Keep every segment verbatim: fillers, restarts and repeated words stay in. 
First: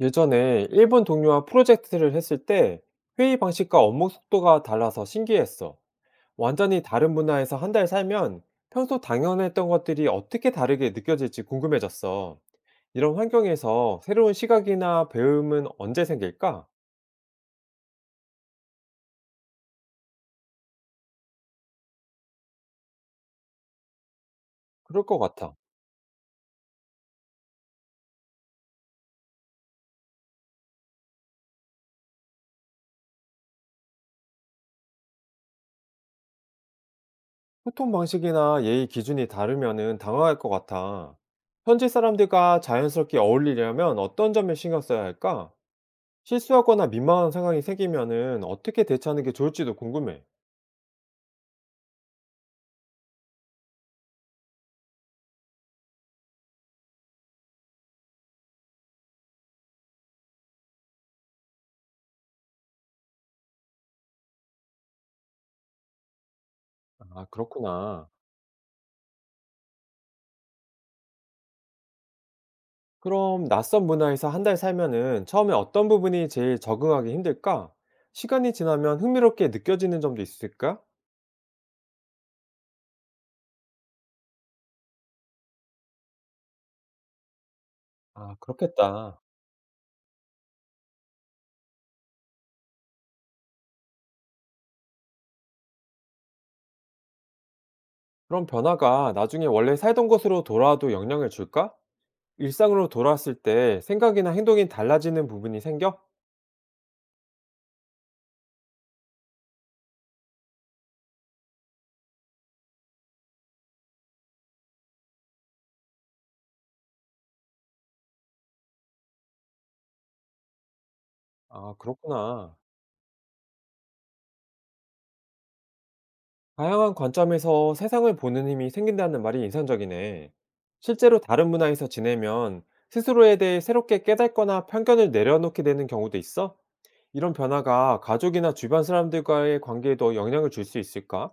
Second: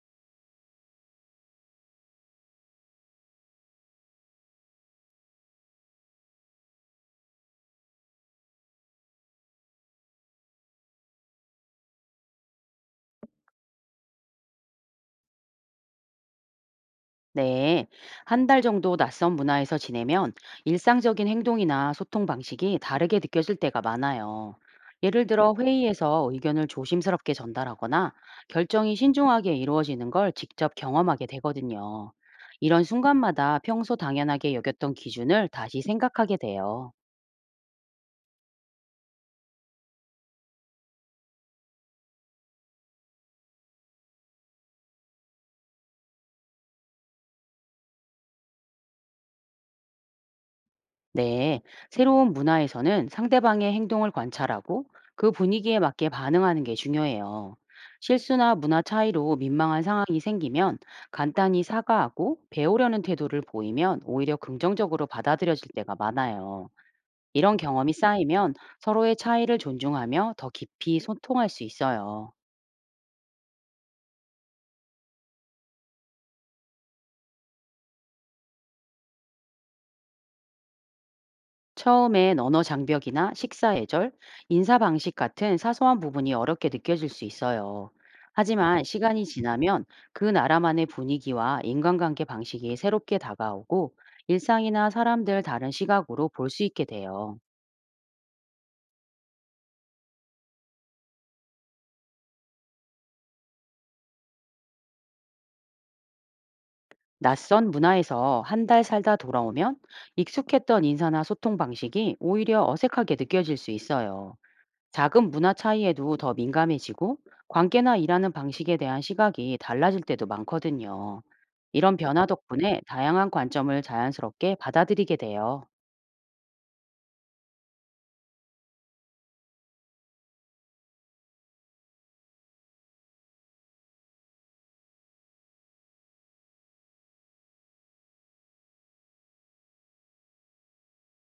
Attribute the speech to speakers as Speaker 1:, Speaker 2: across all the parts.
Speaker 1: 예전에 일본 동료와 프로젝트를 했을 때 회의 방식과 업무 속도가 달라서 신기했어. 완전히 다른 문화에서 한 달 살면 평소 당연했던 것들이 어떻게 다르게 느껴질지 궁금해졌어. 이런 환경에서 새로운 시각이나 배움은 언제 생길까?
Speaker 2: 네, 한 달 정도 낯선 문화에서 지내면 일상적인 행동이나 소통 방식이 다르게 느껴질 때가 많아요.
Speaker 1: 그럴 것
Speaker 2: 예를 들어
Speaker 1: 같아.
Speaker 2: 회의에서 의견을 조심스럽게 전달하거나 결정이 신중하게 이루어지는 걸 직접 경험하게 되거든요. 이런 순간마다 평소 당연하게 여겼던 기준을 다시 생각하게 돼요.
Speaker 1: 소통 방식이나 예의 기준이 다르면은 당황할 것 같아. 현지 사람들과 자연스럽게 어울리려면 어떤 점에 신경 써야 할까? 실수하거나 민망한 상황이 생기면은 어떻게 대처하는 게 좋을지도 궁금해.
Speaker 2: 네, 새로운 문화에서는 상대방의 행동을 관찰하고 그 분위기에 맞게 반응하는 게 중요해요. 실수나 문화 차이로 민망한 상황이 생기면 간단히 사과하고 배우려는 태도를 보이면 오히려 긍정적으로 받아들여질 때가 많아요.
Speaker 1: 아
Speaker 2: 이런 경험이
Speaker 1: 그렇구나.
Speaker 2: 쌓이면 서로의 차이를 존중하며 더 깊이 소통할 수 있어요.
Speaker 1: 그럼 낯선 문화에서 한 달 살면은 처음에 어떤 부분이 제일 적응하기 힘들까? 시간이 지나면 흥미롭게 느껴지는 점도 있을까?
Speaker 2: 처음엔 언어 장벽이나 식사 예절, 인사 방식 같은 사소한 부분이 어렵게 느껴질 수 있어요.
Speaker 1: 아,
Speaker 2: 하지만
Speaker 1: 그렇겠다.
Speaker 2: 시간이 지나면 그 나라만의 분위기와 인간관계 방식이 새롭게 다가오고, 일상이나 사람들 다른 시각으로 볼 수 있게 돼요.
Speaker 1: 그럼 변화가 나중에 원래 살던 곳으로 돌아와도 영향을 줄까? 일상으로 돌아왔을 때 생각이나 행동이 달라지는 부분이 생겨?
Speaker 2: 낯선 문화에서 한 달 살다 돌아오면 익숙했던 인사나 소통 방식이 오히려 어색하게 느껴질 수 있어요. 작은 문화 차이에도 더 민감해지고, 관계나 일하는 방식에 대한 시각이 달라질 때도 많거든요.
Speaker 1: 아,
Speaker 2: 이런 변화
Speaker 1: 그렇구나.
Speaker 2: 덕분에 다양한 관점을 자연스럽게 받아들이게 돼요.
Speaker 1: 다양한 관점에서 세상을 보는 힘이 생긴다는 말이 인상적이네. 실제로 다른 문화에서 지내면 스스로에 대해 새롭게 깨닫거나 편견을 내려놓게 되는 경우도 있어? 이런 변화가 가족이나 주변 사람들과의 관계에도 영향을 줄 수 있을까?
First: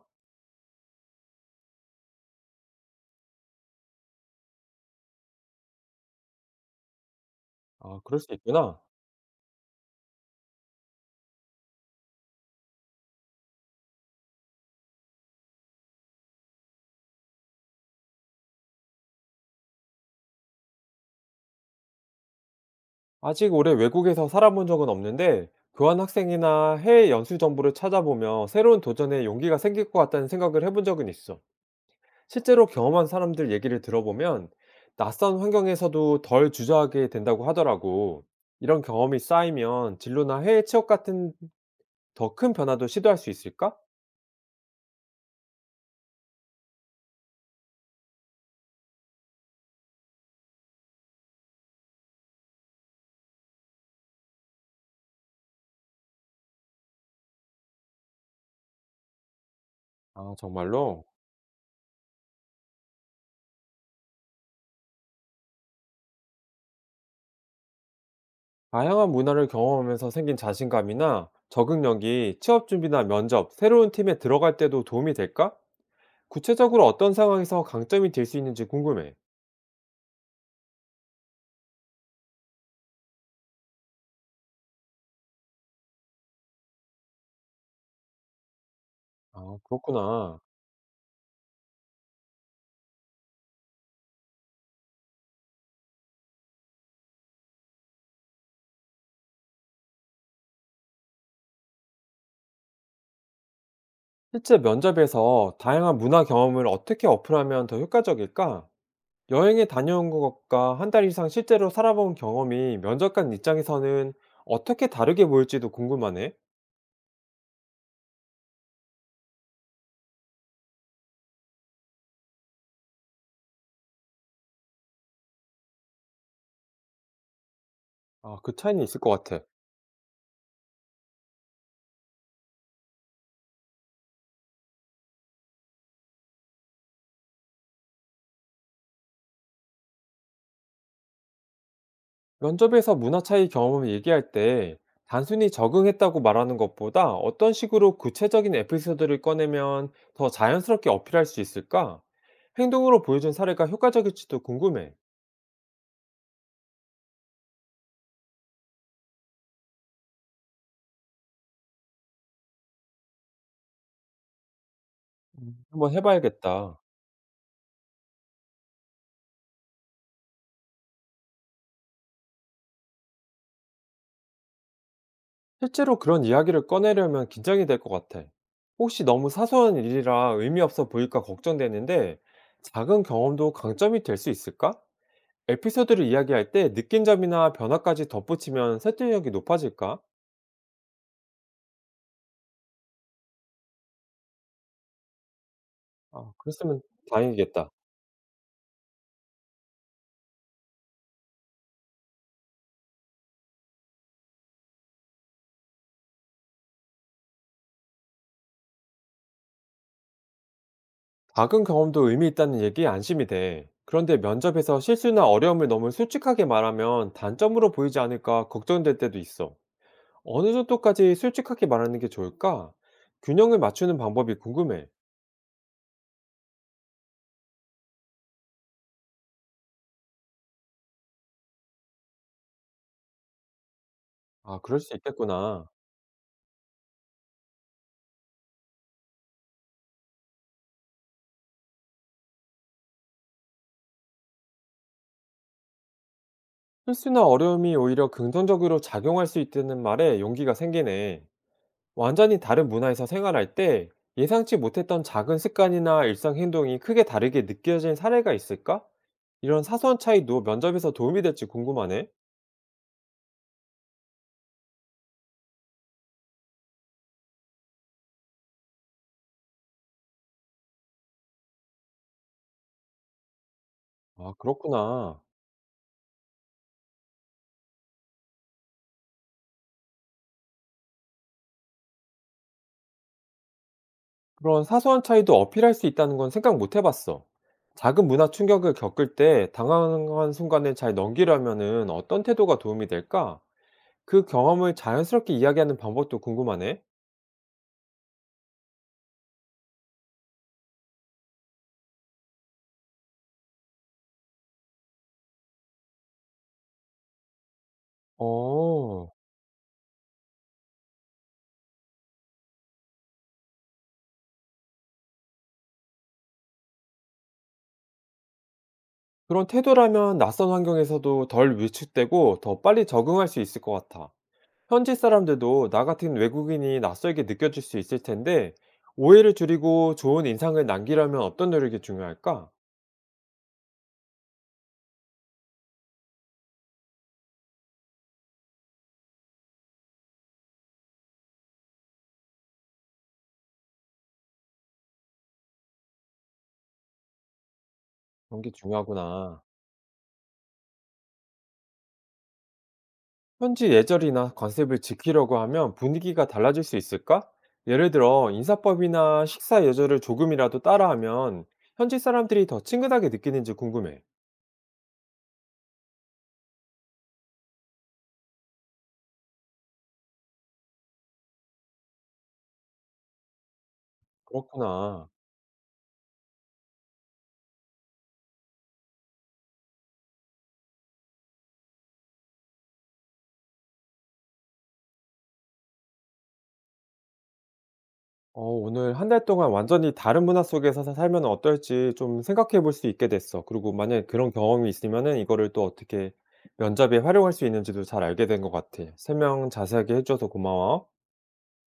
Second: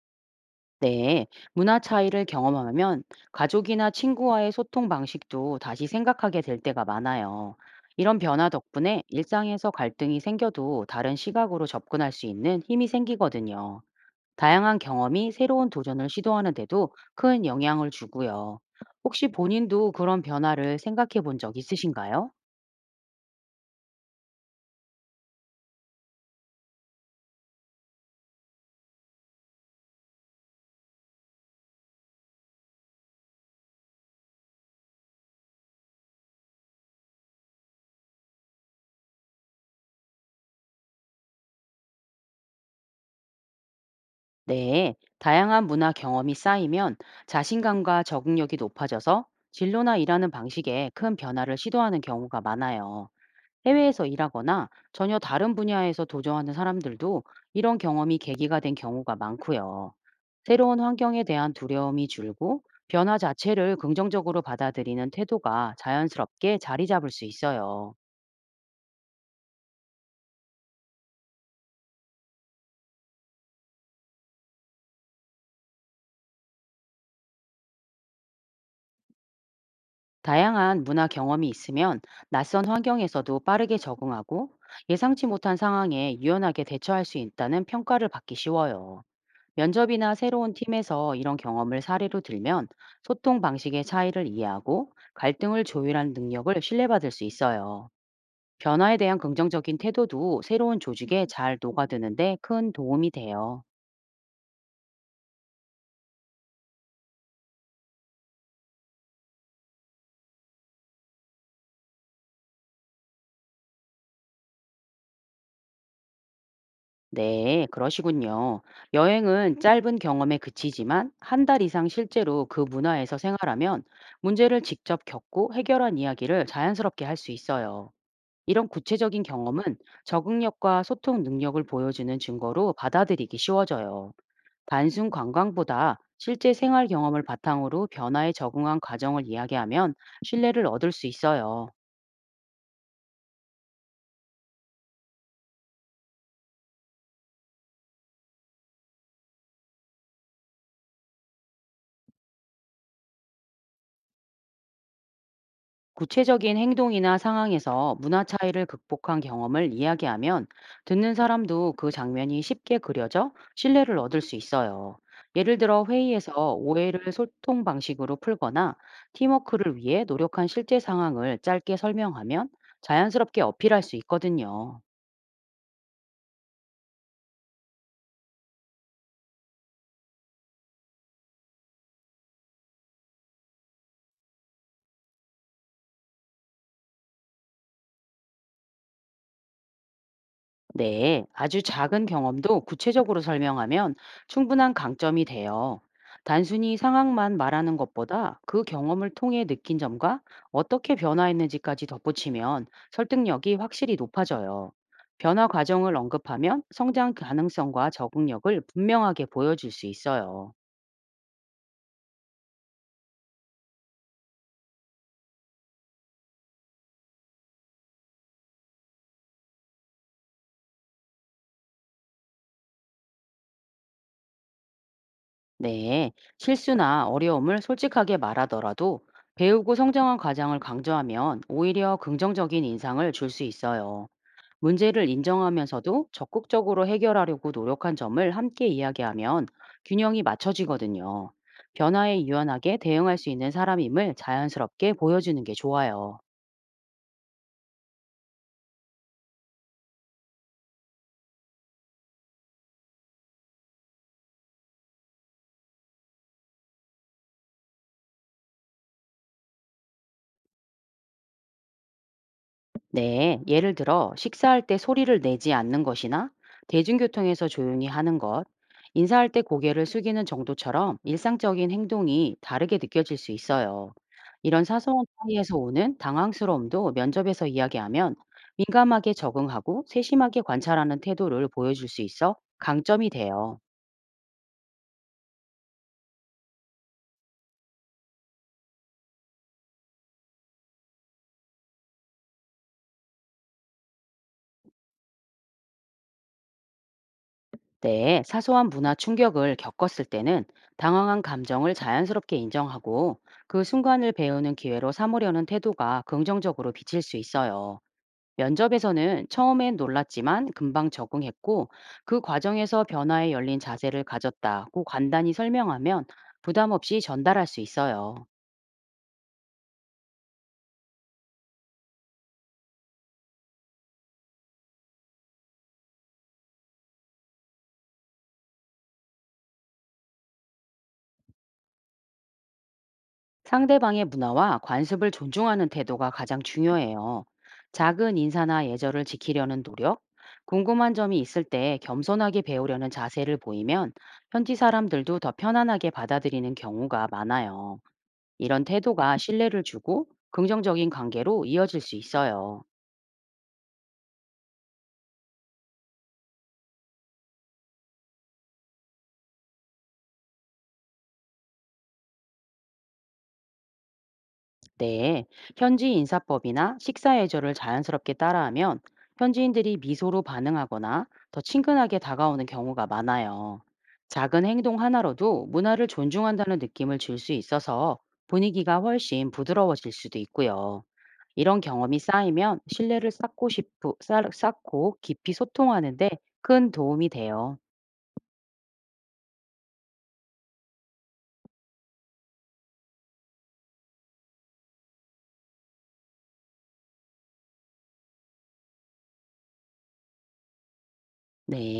Speaker 2: 네, 문화 차이를 경험하면 가족이나 친구와의 소통 방식도 다시 생각하게 될 때가 많아요.
Speaker 1: 아,
Speaker 2: 이런
Speaker 1: 그럴 수
Speaker 2: 변화
Speaker 1: 있구나.
Speaker 2: 덕분에 일상에서 갈등이 생겨도 다른 시각으로 접근할 수 있는 힘이 생기거든요. 다양한 경험이 새로운 도전을 시도하는 데도 큰 영향을 주고요. 혹시 본인도 그런 변화를 생각해 본 적 있으신가요?
Speaker 1: 아직 오래 외국에서 살아본 적은 없는데 교환학생이나 해외 연수 정보를 찾아보며 새로운 도전에 용기가 생길 것 같다는 생각을 해본 적은 있어. 실제로 경험한 사람들 얘기를 들어보면 낯선 환경에서도 덜 주저하게 된다고 하더라고. 이런 경험이 쌓이면 진로나 해외 취업 같은 더 큰 변화도 시도할 수 있을까?
Speaker 2: 네, 다양한 문화 경험이 쌓이면 자신감과 적응력이 높아져서 진로나 일하는 방식에 큰 변화를 시도하는 경우가 많아요. 해외에서 일하거나 전혀 다른 분야에서 도전하는 사람들도 이런 경험이 계기가 된 경우가 많고요.
Speaker 1: 아,
Speaker 2: 새로운
Speaker 1: 정말로?
Speaker 2: 환경에 대한 두려움이 줄고 변화 자체를 긍정적으로 받아들이는 태도가 자연스럽게 자리 잡을 수 있어요.
Speaker 1: 다양한 문화를 경험하면서 생긴 자신감이나 적응력이 취업 준비나 면접, 새로운 팀에 들어갈 때도 도움이 될까? 구체적으로 어떤 상황에서 강점이 될 수 있는지 궁금해.
Speaker 2: 다양한 문화 경험이 있으면 낯선 환경에서도 빠르게 적응하고 예상치 못한 상황에 유연하게 대처할 수 있다는 평가를 받기 쉬워요.
Speaker 1: 아,
Speaker 2: 면접이나
Speaker 1: 그렇구나.
Speaker 2: 새로운 팀에서 이런 경험을 사례로 들면 소통 방식의 차이를 이해하고 갈등을 조율하는 능력을 신뢰받을 수 있어요. 변화에 대한 긍정적인 태도도 새로운 조직에 잘 녹아드는데 큰 도움이 돼요.
Speaker 1: 실제 면접에서 다양한 문화 경험을 어떻게 어플하면 더 효과적일까? 여행에 다녀온 것과 한 달 이상 실제로 살아본 경험이 면접관 입장에서는 어떻게 다르게 보일지도 궁금하네.
Speaker 2: 네, 그러시군요. 여행은 짧은 경험에 그치지만 한 달 이상 실제로 그 문화에서 생활하면 문제를 직접 겪고 해결한 이야기를 자연스럽게 할 수 있어요.
Speaker 1: 아, 그
Speaker 2: 이런
Speaker 1: 차이는 있을 것
Speaker 2: 구체적인
Speaker 1: 같아.
Speaker 2: 경험은 적응력과 소통 능력을 보여주는 증거로 받아들이기 쉬워져요. 단순 관광보다 실제 생활 경험을 바탕으로 변화에 적응한 과정을 이야기하면 신뢰를 얻을 수 있어요.
Speaker 1: 면접에서 문화 차이 경험을 얘기할 때 단순히 적응했다고 말하는 것보다 어떤 식으로 구체적인 에피소드를 꺼내면 더 자연스럽게 어필할 수 있을까? 행동으로 보여준 사례가 효과적일지도 궁금해.
Speaker 2: 구체적인 행동이나 상황에서 문화 차이를 극복한 경험을 이야기하면 듣는 사람도 그 장면이 쉽게 그려져 신뢰를 얻을 수 있어요.
Speaker 1: 음,
Speaker 2: 예를 들어
Speaker 1: 한번
Speaker 2: 회의에서
Speaker 1: 해봐야겠다.
Speaker 2: 오해를 소통 방식으로 풀거나 팀워크를 위해 노력한 실제 상황을 짧게 설명하면 자연스럽게 어필할 수 있거든요.
Speaker 1: 실제로 그런 이야기를 꺼내려면 긴장이 될 것 같아. 혹시 너무 사소한 일이라 의미 없어 보일까 걱정되는데, 작은 경험도 강점이 될 수 있을까? 에피소드를 이야기할 때 느낀 점이나 변화까지 덧붙이면 설득력이 높아질까?
Speaker 2: 네, 아주 작은 경험도 구체적으로 설명하면 충분한 강점이 돼요.
Speaker 1: 아,
Speaker 2: 단순히
Speaker 1: 그랬으면
Speaker 2: 상황만
Speaker 1: 다행이겠다.
Speaker 2: 말하는 것보다 그 경험을 통해 느낀 점과 어떻게 변화했는지까지 덧붙이면 설득력이 확실히 높아져요. 변화 과정을 언급하면 성장 가능성과 적응력을 분명하게 보여줄 수 있어요.
Speaker 1: 작은 경험도 의미 있다는 얘기 안심이 돼. 그런데 면접에서 실수나 어려움을 너무 솔직하게 말하면 단점으로 보이지 않을까 걱정될 때도 있어. 어느 정도까지 솔직하게 말하는 게 좋을까? 균형을 맞추는 방법이 궁금해.
Speaker 2: 네, 실수나 어려움을 솔직하게 말하더라도 배우고 성장한 과정을 강조하면 오히려 긍정적인 인상을 줄 수 있어요.
Speaker 1: 아 그럴 수
Speaker 2: 문제를
Speaker 1: 있겠구나.
Speaker 2: 인정하면서도 적극적으로 해결하려고 노력한 점을 함께 이야기하면 균형이 맞춰지거든요. 변화에 유연하게 대응할 수 있는 사람임을 자연스럽게 보여주는 게 좋아요.
Speaker 1: 실수나 어려움이 오히려 긍정적으로 작용할 수 있다는 말에 용기가 생기네. 완전히 다른 문화에서 생활할 때 예상치 못했던 작은 습관이나 일상 행동이 크게 다르게 느껴진 사례가 있을까? 이런 사소한 차이도 면접에서 도움이 될지 궁금하네.
Speaker 2: 네, 예를 들어 식사할 때 소리를 내지 않는 것이나 대중교통에서 조용히 하는 것, 인사할 때 고개를 숙이는 정도처럼 일상적인 행동이 다르게 느껴질 수 있어요.
Speaker 1: 아,
Speaker 2: 이런 사소한
Speaker 1: 그렇구나.
Speaker 2: 차이에서 오는 당황스러움도 면접에서 이야기하면 민감하게 적응하고 세심하게 관찰하는 태도를 보여줄 수 있어 강점이 돼요.
Speaker 1: 그런 사소한 차이도 어필할 수 있다는 건 생각 못 해봤어. 작은 문화 충격을 겪을 때 당황한 순간을 잘 넘기려면은 어떤 태도가 도움이 될까? 그 경험을 자연스럽게 이야기하는 방법도 궁금하네.
Speaker 2: 네, 사소한 문화 충격을 겪었을 때는 당황한 감정을 자연스럽게 인정하고 그 순간을 배우는 기회로 삼으려는 태도가 긍정적으로 비칠 수 있어요.
Speaker 1: 어.
Speaker 2: 면접에서는 처음엔 놀랐지만 금방 적응했고, 그 과정에서 변화에 열린 자세를 가졌다고 간단히 설명하면 부담 없이 전달할 수 있어요.
Speaker 1: 그런 태도라면 낯선 환경에서도 덜 위축되고 더 빨리 적응할 수 있을 것 같아. 현지 사람들도 나 같은 외국인이 낯설게 느껴질 수 있을 텐데, 오해를 줄이고 좋은 인상을 남기려면 어떤 노력이 중요할까?
Speaker 2: 상대방의 문화와 관습을 존중하는 태도가 가장 중요해요. 작은 인사나 예절을 지키려는 노력, 궁금한 점이 있을 때 겸손하게 배우려는 자세를 보이면 현지 사람들도 더 편안하게 받아들이는 경우가 많아요.
Speaker 1: 그런 게
Speaker 2: 이런 태도가
Speaker 1: 중요하구나.
Speaker 2: 신뢰를 주고 긍정적인 관계로 이어질 수 있어요.
Speaker 1: 현지 예절이나 관습을 지키려고 하면 분위기가 달라질 수 있을까? 예를 들어, 인사법이나 식사 예절을 조금이라도 따라하면 현지 사람들이 더 친근하게 느끼는지 궁금해.
Speaker 2: 네, 현지 인사법이나 식사 예절을 자연스럽게 따라하면 현지인들이 미소로 반응하거나 더 친근하게 다가오는 경우가 많아요. 작은 행동
Speaker 1: 그렇구나.
Speaker 2: 하나로도 문화를 존중한다는 느낌을 줄 수 있어서 분위기가 훨씬 부드러워질 수도 있고요. 이런 경험이 쌓이면 신뢰를 쌓고 싶고, 쌓- 쌓고 깊이 소통하는데 큰 도움이 돼요.
Speaker 1: 어, 오늘 한 달 동안 완전히 다른 문화 속에서 사- 살면 어떨지 좀 생각해 볼 수 있게 됐어. 그리고 만약에 그런 경험이 있으면은 이거를 또 어떻게 면접에 활용할 수 있는지도 잘 알게 된 것 같아. 설명 자세하게 해줘서 고마워.
Speaker 2: 네.